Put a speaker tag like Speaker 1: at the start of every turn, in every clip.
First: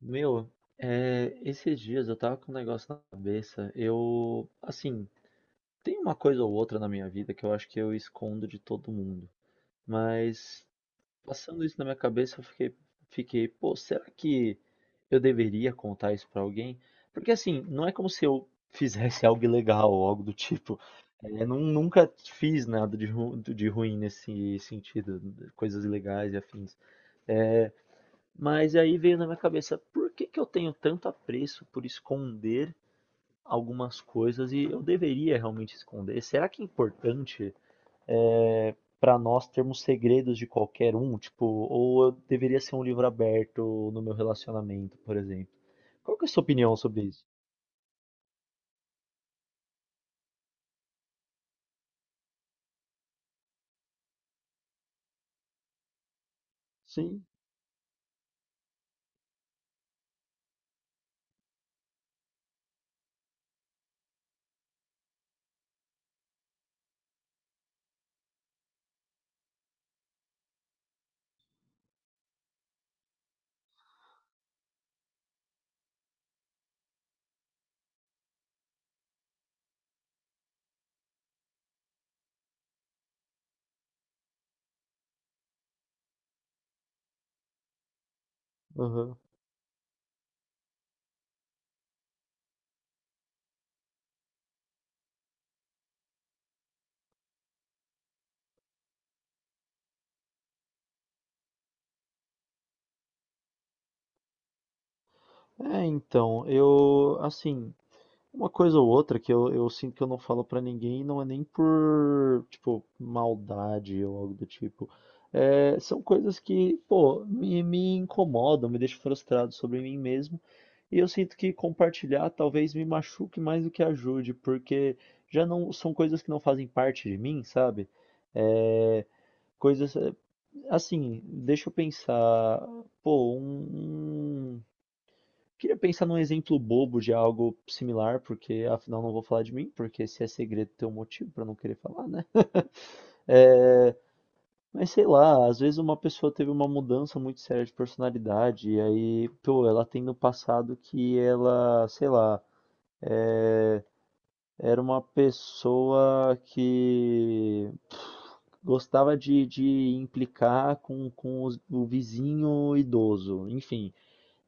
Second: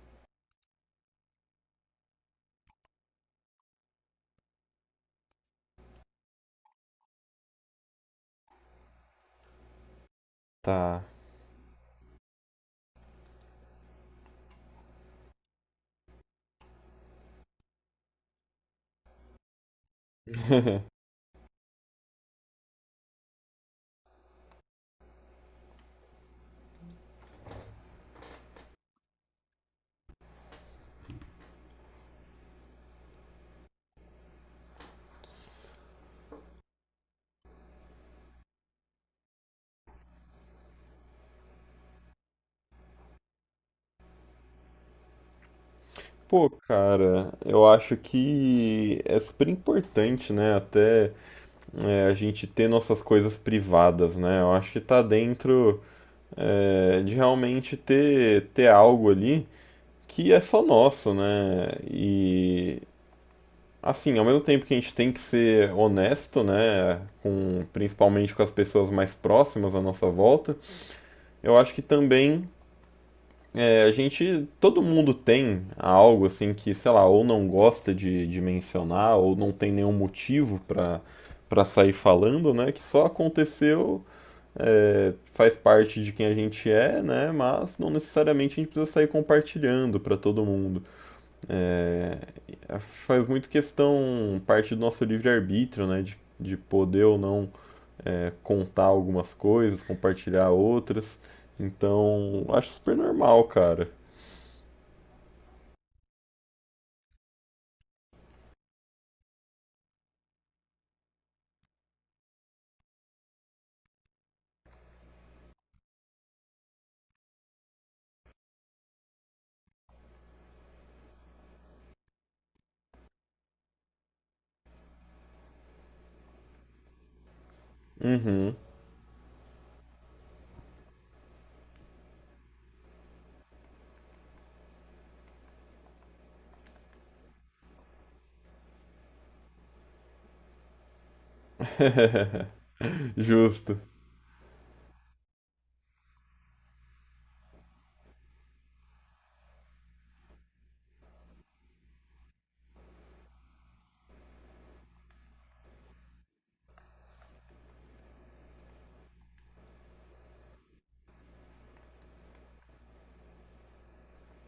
Speaker 1: Meu, esses dias eu tava com um negócio na cabeça. Eu, assim, tem uma coisa ou outra na minha vida que eu acho que eu escondo de todo mundo. Mas
Speaker 2: Tá.
Speaker 1: passando isso na minha cabeça, eu fiquei, pô, será que eu deveria contar isso pra alguém? Porque assim, não é como se eu fizesse algo ilegal ou algo do tipo. É, nunca fiz nada de, de ruim nesse sentido, coisas ilegais e afins. Mas aí veio na minha cabeça, por que que eu tenho tanto apreço por esconder algumas coisas e eu deveria realmente esconder? Será que é importante para nós termos segredos de qualquer um? Tipo, ou eu deveria ser um livro aberto no meu relacionamento, por exemplo? Qual que é a sua
Speaker 2: Pô,
Speaker 1: opinião sobre isso?
Speaker 2: cara, eu acho que é super importante, né? Até a gente ter nossas coisas privadas, né? Eu acho que tá dentro de
Speaker 1: Sim.
Speaker 2: realmente ter algo ali que é só nosso, né? E assim, ao mesmo tempo que a gente tem que ser honesto, né? Com, principalmente com as pessoas mais próximas à nossa volta, eu acho que também a gente, todo mundo tem algo assim que, sei lá, ou não gosta de mencionar, ou não tem nenhum motivo pra para sair falando, né? Que só aconteceu, faz parte de quem a gente é, né? Mas não necessariamente a gente precisa sair
Speaker 1: Aham.
Speaker 2: compartilhando pra todo mundo. É, Faz muito questão parte do nosso livre-arbítrio, né? De poder ou não contar algumas coisas, compartilhar outras. Então, acho super normal, cara.
Speaker 1: Então, uma coisa ou outra que eu sinto que eu não falo pra ninguém, não é nem por, tipo, maldade ou algo do tipo. É, são coisas que, pô, me incomodam, me deixam frustrado sobre mim mesmo. E eu sinto que compartilhar talvez me machuque mais do que ajude, porque já não são coisas que não fazem parte de mim, sabe?
Speaker 2: Uhum.
Speaker 1: É, coisas, é, assim, deixa eu pensar, pô, um queria pensar num exemplo bobo de algo similar, porque afinal não vou falar de mim, porque se é segredo tem um motivo pra não querer falar, né?
Speaker 2: Justo.
Speaker 1: Eh, mas sei lá, às vezes uma pessoa teve uma mudança muito séria de personalidade, e aí, pô, ela tem no passado que ela, sei lá, eh, era uma pessoa que gostava de implicar com, o vizinho idoso, enfim.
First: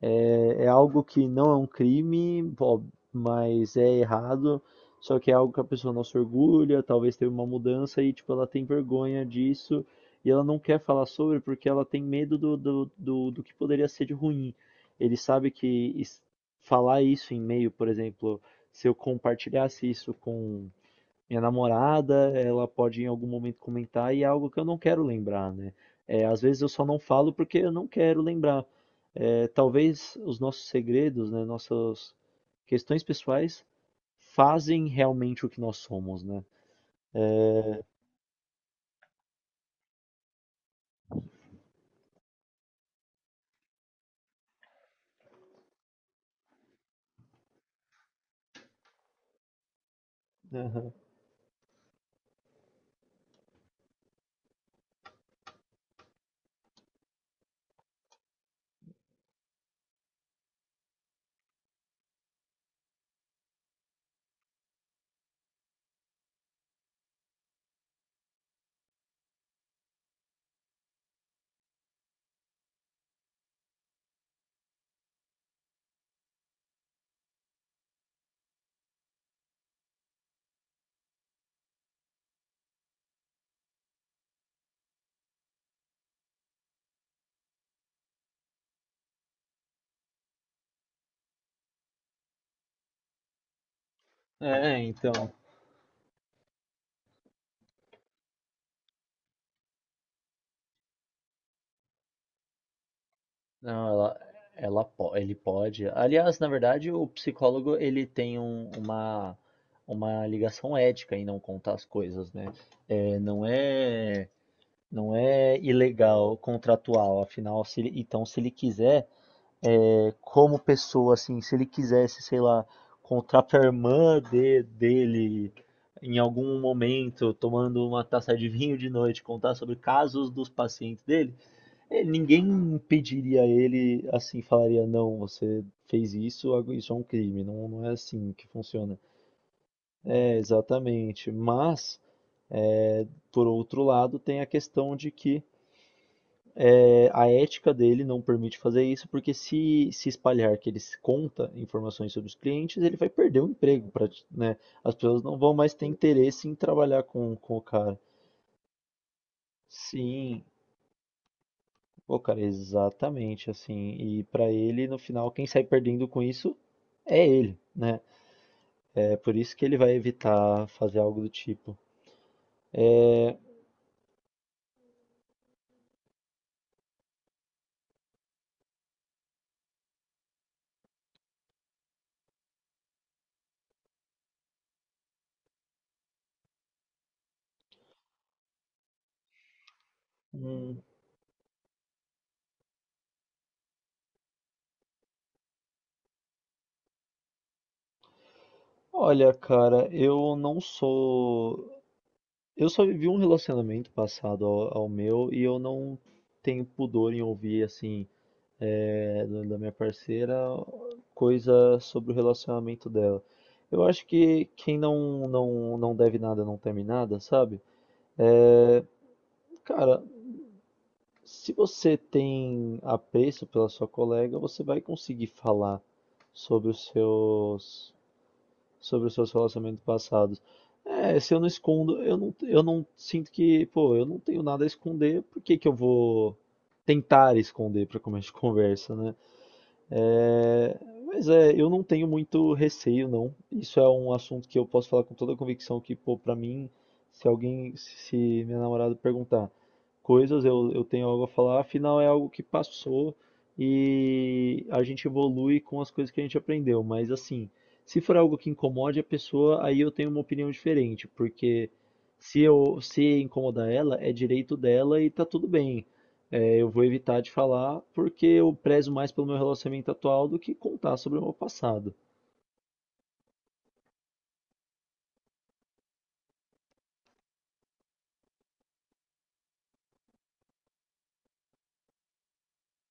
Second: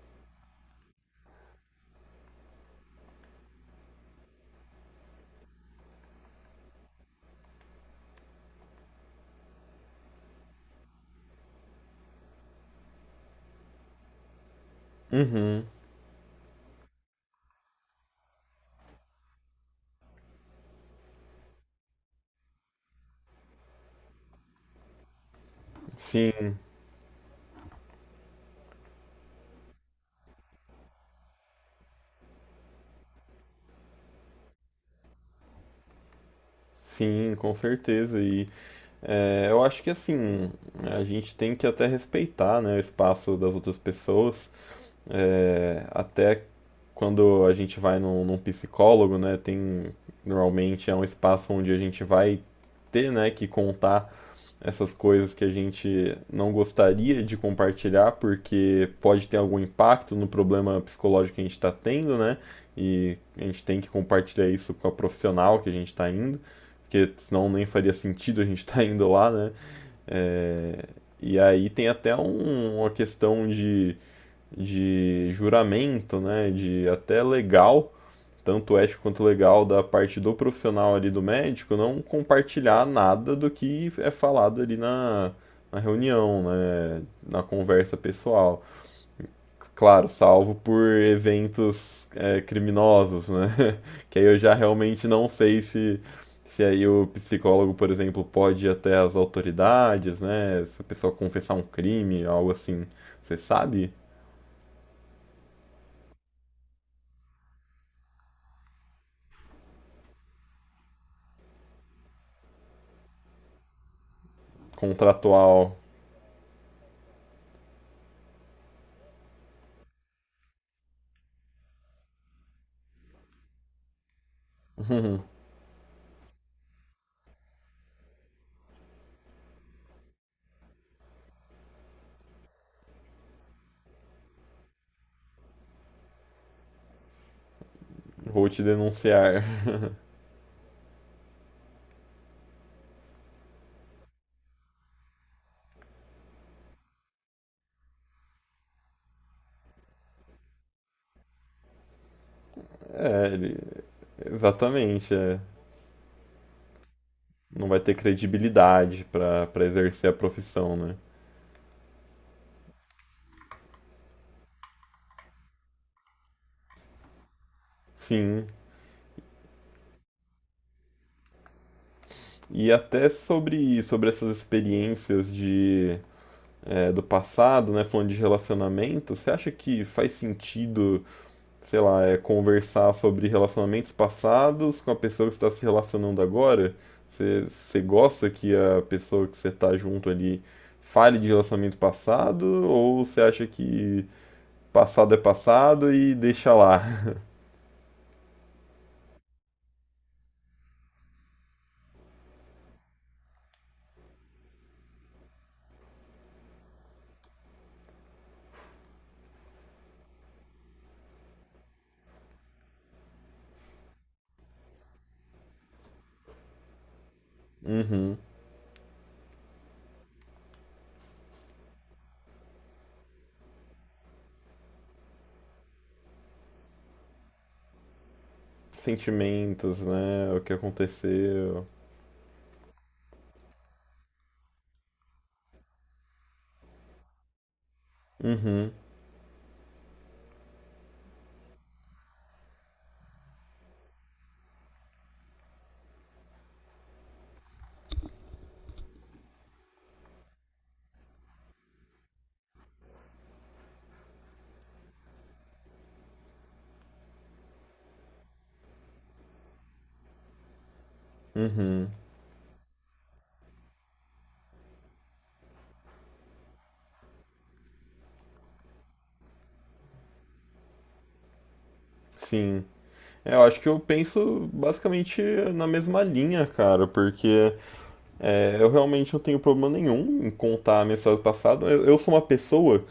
Speaker 1: É, é algo que não é um crime, ó, mas é errado. Só que é algo que a pessoa não se orgulha, talvez teve uma mudança e tipo ela tem vergonha disso e ela não quer falar sobre porque ela tem medo do que poderia ser de ruim. Ele sabe
Speaker 2: Uhum,
Speaker 1: que is- falar isso em e-mail, por exemplo, se eu compartilhasse isso com minha namorada, ela pode em algum momento comentar e é algo que eu não quero lembrar, né? É, às
Speaker 2: sim,
Speaker 1: vezes eu só não falo porque eu não quero lembrar. É, talvez os nossos segredos, né, nossas questões pessoais fazem realmente o que nós somos, né?
Speaker 2: sim, com certeza. E eu acho que assim, a gente tem que até respeitar, né, o espaço das outras pessoas. Até quando a gente vai num psicólogo, né, tem normalmente
Speaker 1: Aham.
Speaker 2: é um espaço onde a gente vai ter, né, que contar essas coisas que a gente não gostaria de compartilhar, porque pode ter algum impacto no problema psicológico que a gente está tendo, né? E a gente tem que compartilhar isso com a profissional que a gente está indo, porque senão nem faria sentido a gente estar indo lá, né? É, E aí tem até uma questão de juramento, né? De até legal, tanto ético quanto legal, da parte do profissional ali do médico não compartilhar nada do que é falado ali na reunião, né, na conversa pessoal. Claro, salvo por eventos criminosos, né? Que aí eu já
Speaker 1: É,
Speaker 2: realmente não
Speaker 1: então.
Speaker 2: sei se aí o psicólogo, por exemplo, pode ir até as autoridades, né? Se a pessoa confessar um crime, algo assim. Você
Speaker 1: Não,
Speaker 2: sabe?
Speaker 1: ela, ele pode. Aliás, na verdade, o psicólogo ele tem uma ligação ética em não contar as coisas, né? É, não é. Não é
Speaker 2: Contratual,
Speaker 1: ilegal, contratual. Afinal, se ele- então, se ele quiser, é, como pessoa, assim, se ele quisesse, sei lá, contratar a irmã dele em algum momento, tomando uma taça de vinho de noite, contar sobre casos dos pacientes dele, ninguém impediria ele, assim, falaria, não, você fez isso, isso é um crime. Não, não é assim que
Speaker 2: vou te
Speaker 1: funciona.
Speaker 2: denunciar.
Speaker 1: É, exatamente. Mas, por outro lado, tem a questão de que a ética dele não permite fazer isso, porque se espalhar que ele se conta informações sobre os clientes, ele vai
Speaker 2: É,
Speaker 1: perder o
Speaker 2: ele-
Speaker 1: emprego, né? As
Speaker 2: Exatamente,
Speaker 1: pessoas não
Speaker 2: é.
Speaker 1: vão mais ter interesse em trabalhar com o
Speaker 2: Não vai ter
Speaker 1: cara.
Speaker 2: credibilidade para exercer a
Speaker 1: Sim,
Speaker 2: profissão, né?
Speaker 1: pô, cara, exatamente assim. E pra ele, no final, quem sai perdendo com isso é ele, né?
Speaker 2: Sim.
Speaker 1: É por isso que ele vai evitar fazer algo do tipo.
Speaker 2: E até sobre essas experiências de, do passado, né? Falando de relacionamento, você acha que faz sentido, sei lá, conversar sobre relacionamentos passados com a pessoa que está se relacionando agora? Você gosta que a pessoa que você está junto ali
Speaker 1: Hum,
Speaker 2: fale de relacionamento passado? Ou você acha que passado é passado e deixa lá?
Speaker 1: olha, cara, eu não sou. Eu só vivi um relacionamento passado ao, ao meu e eu não tenho pudor em ouvir, assim, da minha parceira, coisa sobre o relacionamento dela. Eu acho que quem não deve nada não teme nada, sabe?
Speaker 2: Uhum.
Speaker 1: Cara, se você tem apreço pela sua colega, você vai conseguir falar sobre os seus sobre os seus
Speaker 2: Sentimentos,
Speaker 1: relacionamentos
Speaker 2: né? O
Speaker 1: passados.
Speaker 2: que
Speaker 1: É, se eu não
Speaker 2: aconteceu.
Speaker 1: escondo, eu não sinto que, pô, eu não tenho nada a esconder, por que que eu vou tentar esconder para começo de
Speaker 2: Uhum,
Speaker 1: conversa, né? É, mas é, eu não tenho muito receio, não. Isso é um assunto que eu posso falar com toda a convicção que, pô, pra mim, se minha namorada perguntar coisas, eu tenho algo a falar, afinal é algo que passou e a gente evolui com as coisas que a gente aprendeu. Mas assim, se for algo que incomode a pessoa, aí eu tenho uma opinião diferente, porque se incomodar ela, é direito dela e tá tudo bem. É, eu vou evitar de falar porque eu prezo mais pelo meu relacionamento atual do que contar sobre o meu passado.
Speaker 2: sim. Eu acho que eu penso basicamente na mesma linha, cara, porque eu realmente não tenho problema nenhum em contar minhas história do passado. Eu sou uma pessoa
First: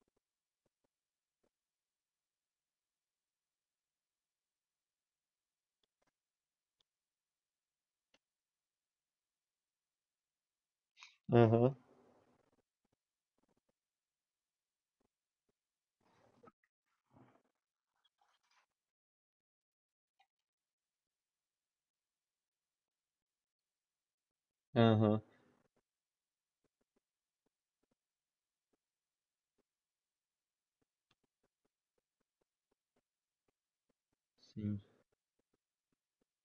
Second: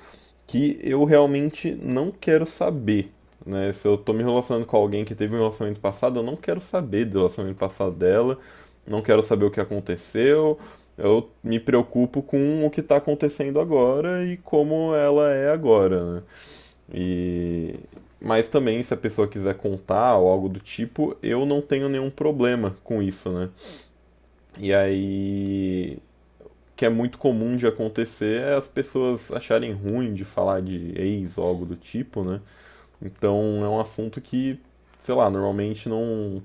Speaker 2: que eu realmente não quero saber, né? Se eu tô me relacionando com alguém que teve um relacionamento passado, eu não quero saber do relacionamento passado dela, não quero saber o que aconteceu. Eu me
Speaker 1: Aham,
Speaker 2: preocupo com o que tá acontecendo agora e como ela é agora, né? E mas também se a pessoa quiser contar ou algo do tipo, eu não tenho nenhum problema com isso, né? E
Speaker 1: aham,
Speaker 2: aí, que é muito comum de acontecer, é as pessoas acharem ruim de falar de ex ou algo do tipo, né? Então é um assunto que,
Speaker 1: sim,
Speaker 2: sei lá, normalmente não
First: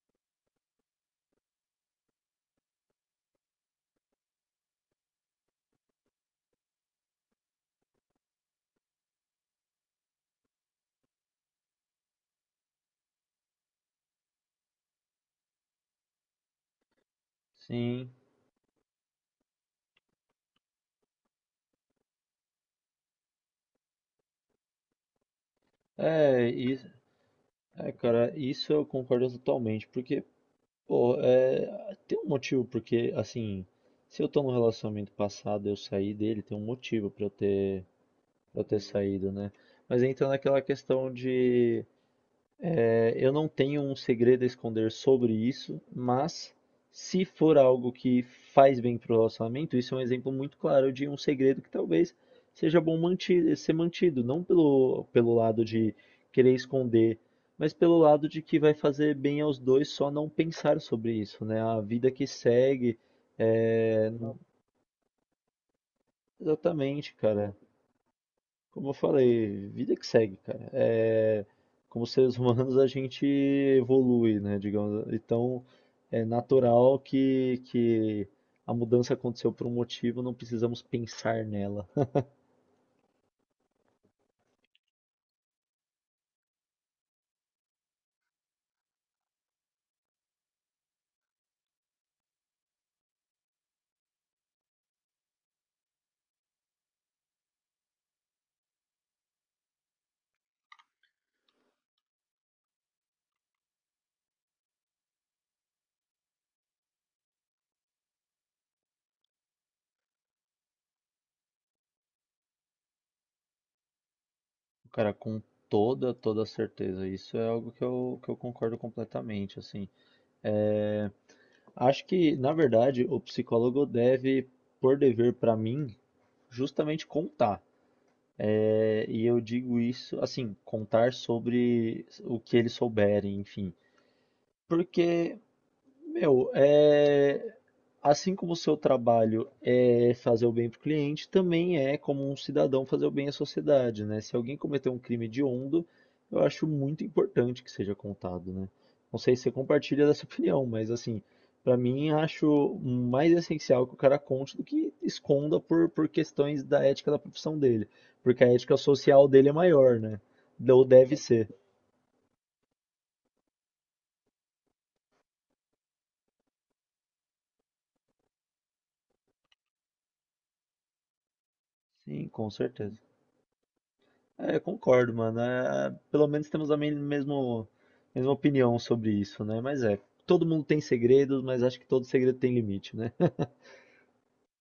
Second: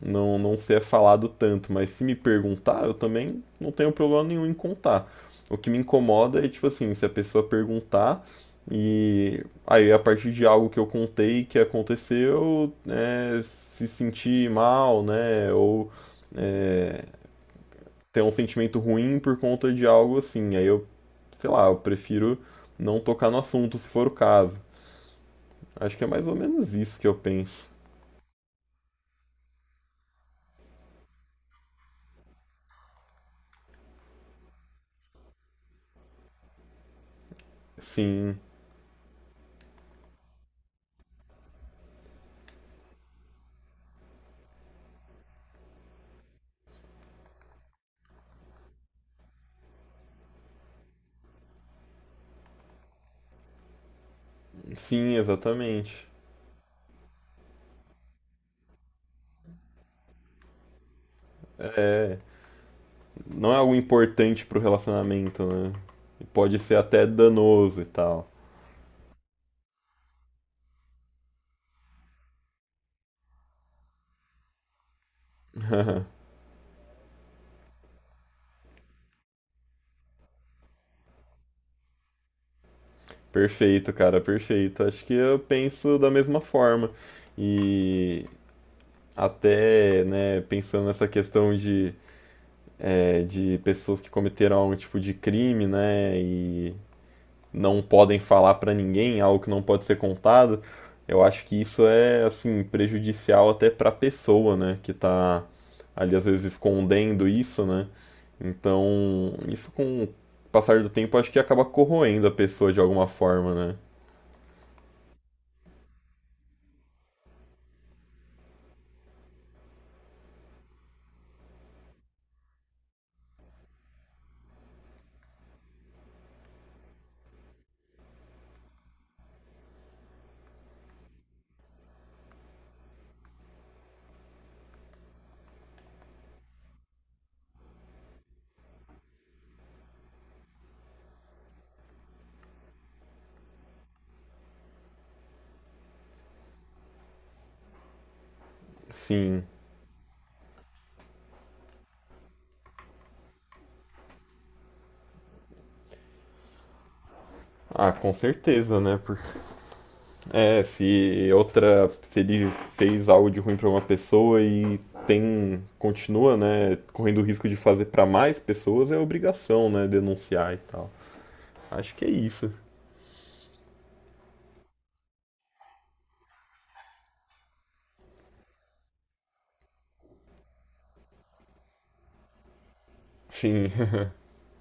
Speaker 2: não, não ser falado tanto, mas se me perguntar, eu também não tenho problema nenhum em contar. O que me incomoda é, tipo assim, se a pessoa perguntar e aí, a partir de algo que eu contei que aconteceu, né, se sentir mal, né, ou é,
Speaker 1: sim.
Speaker 2: ter um sentimento ruim por conta de algo assim. Aí eu, sei lá, eu prefiro não tocar no assunto se for o caso. Acho que é mais ou
Speaker 1: É,
Speaker 2: menos
Speaker 1: isso,
Speaker 2: isso que eu penso.
Speaker 1: cara, isso eu concordo totalmente, porque, pô, é, tem um motivo, porque, assim, se eu tô num relacionamento passado, eu saí dele, tem um motivo
Speaker 2: Sim,
Speaker 1: pra eu ter saído, né? Mas entra naquela questão de eu não tenho um segredo a esconder sobre isso, mas se for algo que faz bem para o relacionamento, isso é um exemplo muito claro de um segredo que talvez seja bom ser mantido, não
Speaker 2: sim,
Speaker 1: pelo lado de
Speaker 2: exatamente.
Speaker 1: querer esconder, mas pelo lado de que vai fazer bem aos dois só não pensar sobre isso, né? A vida
Speaker 2: É,
Speaker 1: que segue,
Speaker 2: não é algo
Speaker 1: é...
Speaker 2: importante pro relacionamento, né? Pode ser até
Speaker 1: exatamente, cara.
Speaker 2: danoso e tal.
Speaker 1: Como eu falei, vida que segue, cara. É, como seres humanos a gente evolui, né? Digamos. Então é natural que a mudança aconteceu por um motivo, não precisamos pensar nela.
Speaker 2: Perfeito, cara, perfeito. Acho que eu penso da mesma forma. E até, né, pensando nessa questão de, de pessoas que cometeram algum tipo de crime, né, e não podem falar para ninguém, algo que não pode ser contado, eu acho que isso é assim prejudicial até para a pessoa, né, que está ali às vezes escondendo isso, né? Então, isso com o passar do tempo acho que acaba corroendo a pessoa de alguma forma, né?
Speaker 1: Cara, com toda, toda certeza. Isso é algo que que eu concordo completamente, assim. É, acho que, na verdade, o psicólogo deve, por dever para mim, justamente contar. É, e eu digo isso, assim, contar sobre o que eles souberem, enfim. Porque meu, é... assim como o seu trabalho é fazer o bem para o cliente, também é como um cidadão fazer o bem à sociedade, né? Se alguém cometer um crime hediondo, eu acho muito importante que seja contado, né? Não sei se
Speaker 2: Sim.
Speaker 1: você compartilha dessa opinião, mas assim, para mim acho mais essencial que o cara conte do que esconda por questões da ética da profissão dele,
Speaker 2: Ah, com
Speaker 1: porque a ética
Speaker 2: certeza, né? Por-
Speaker 1: social dele é maior, né?
Speaker 2: É,
Speaker 1: Ou deve
Speaker 2: se
Speaker 1: ser.
Speaker 2: outra, se ele fez algo de ruim para uma pessoa e tem, continua, né, correndo o risco de fazer para mais pessoas, é obrigação, né, denunciar e tal. Acho que é
Speaker 1: Sim, com
Speaker 2: isso.
Speaker 1: certeza. É, eu concordo, mano. É, pelo menos temos a mesmo, mesma opinião sobre isso, né? Mas é, todo mundo tem segredos, mas acho que todo segredo tem limite, né?
Speaker 2: Sim.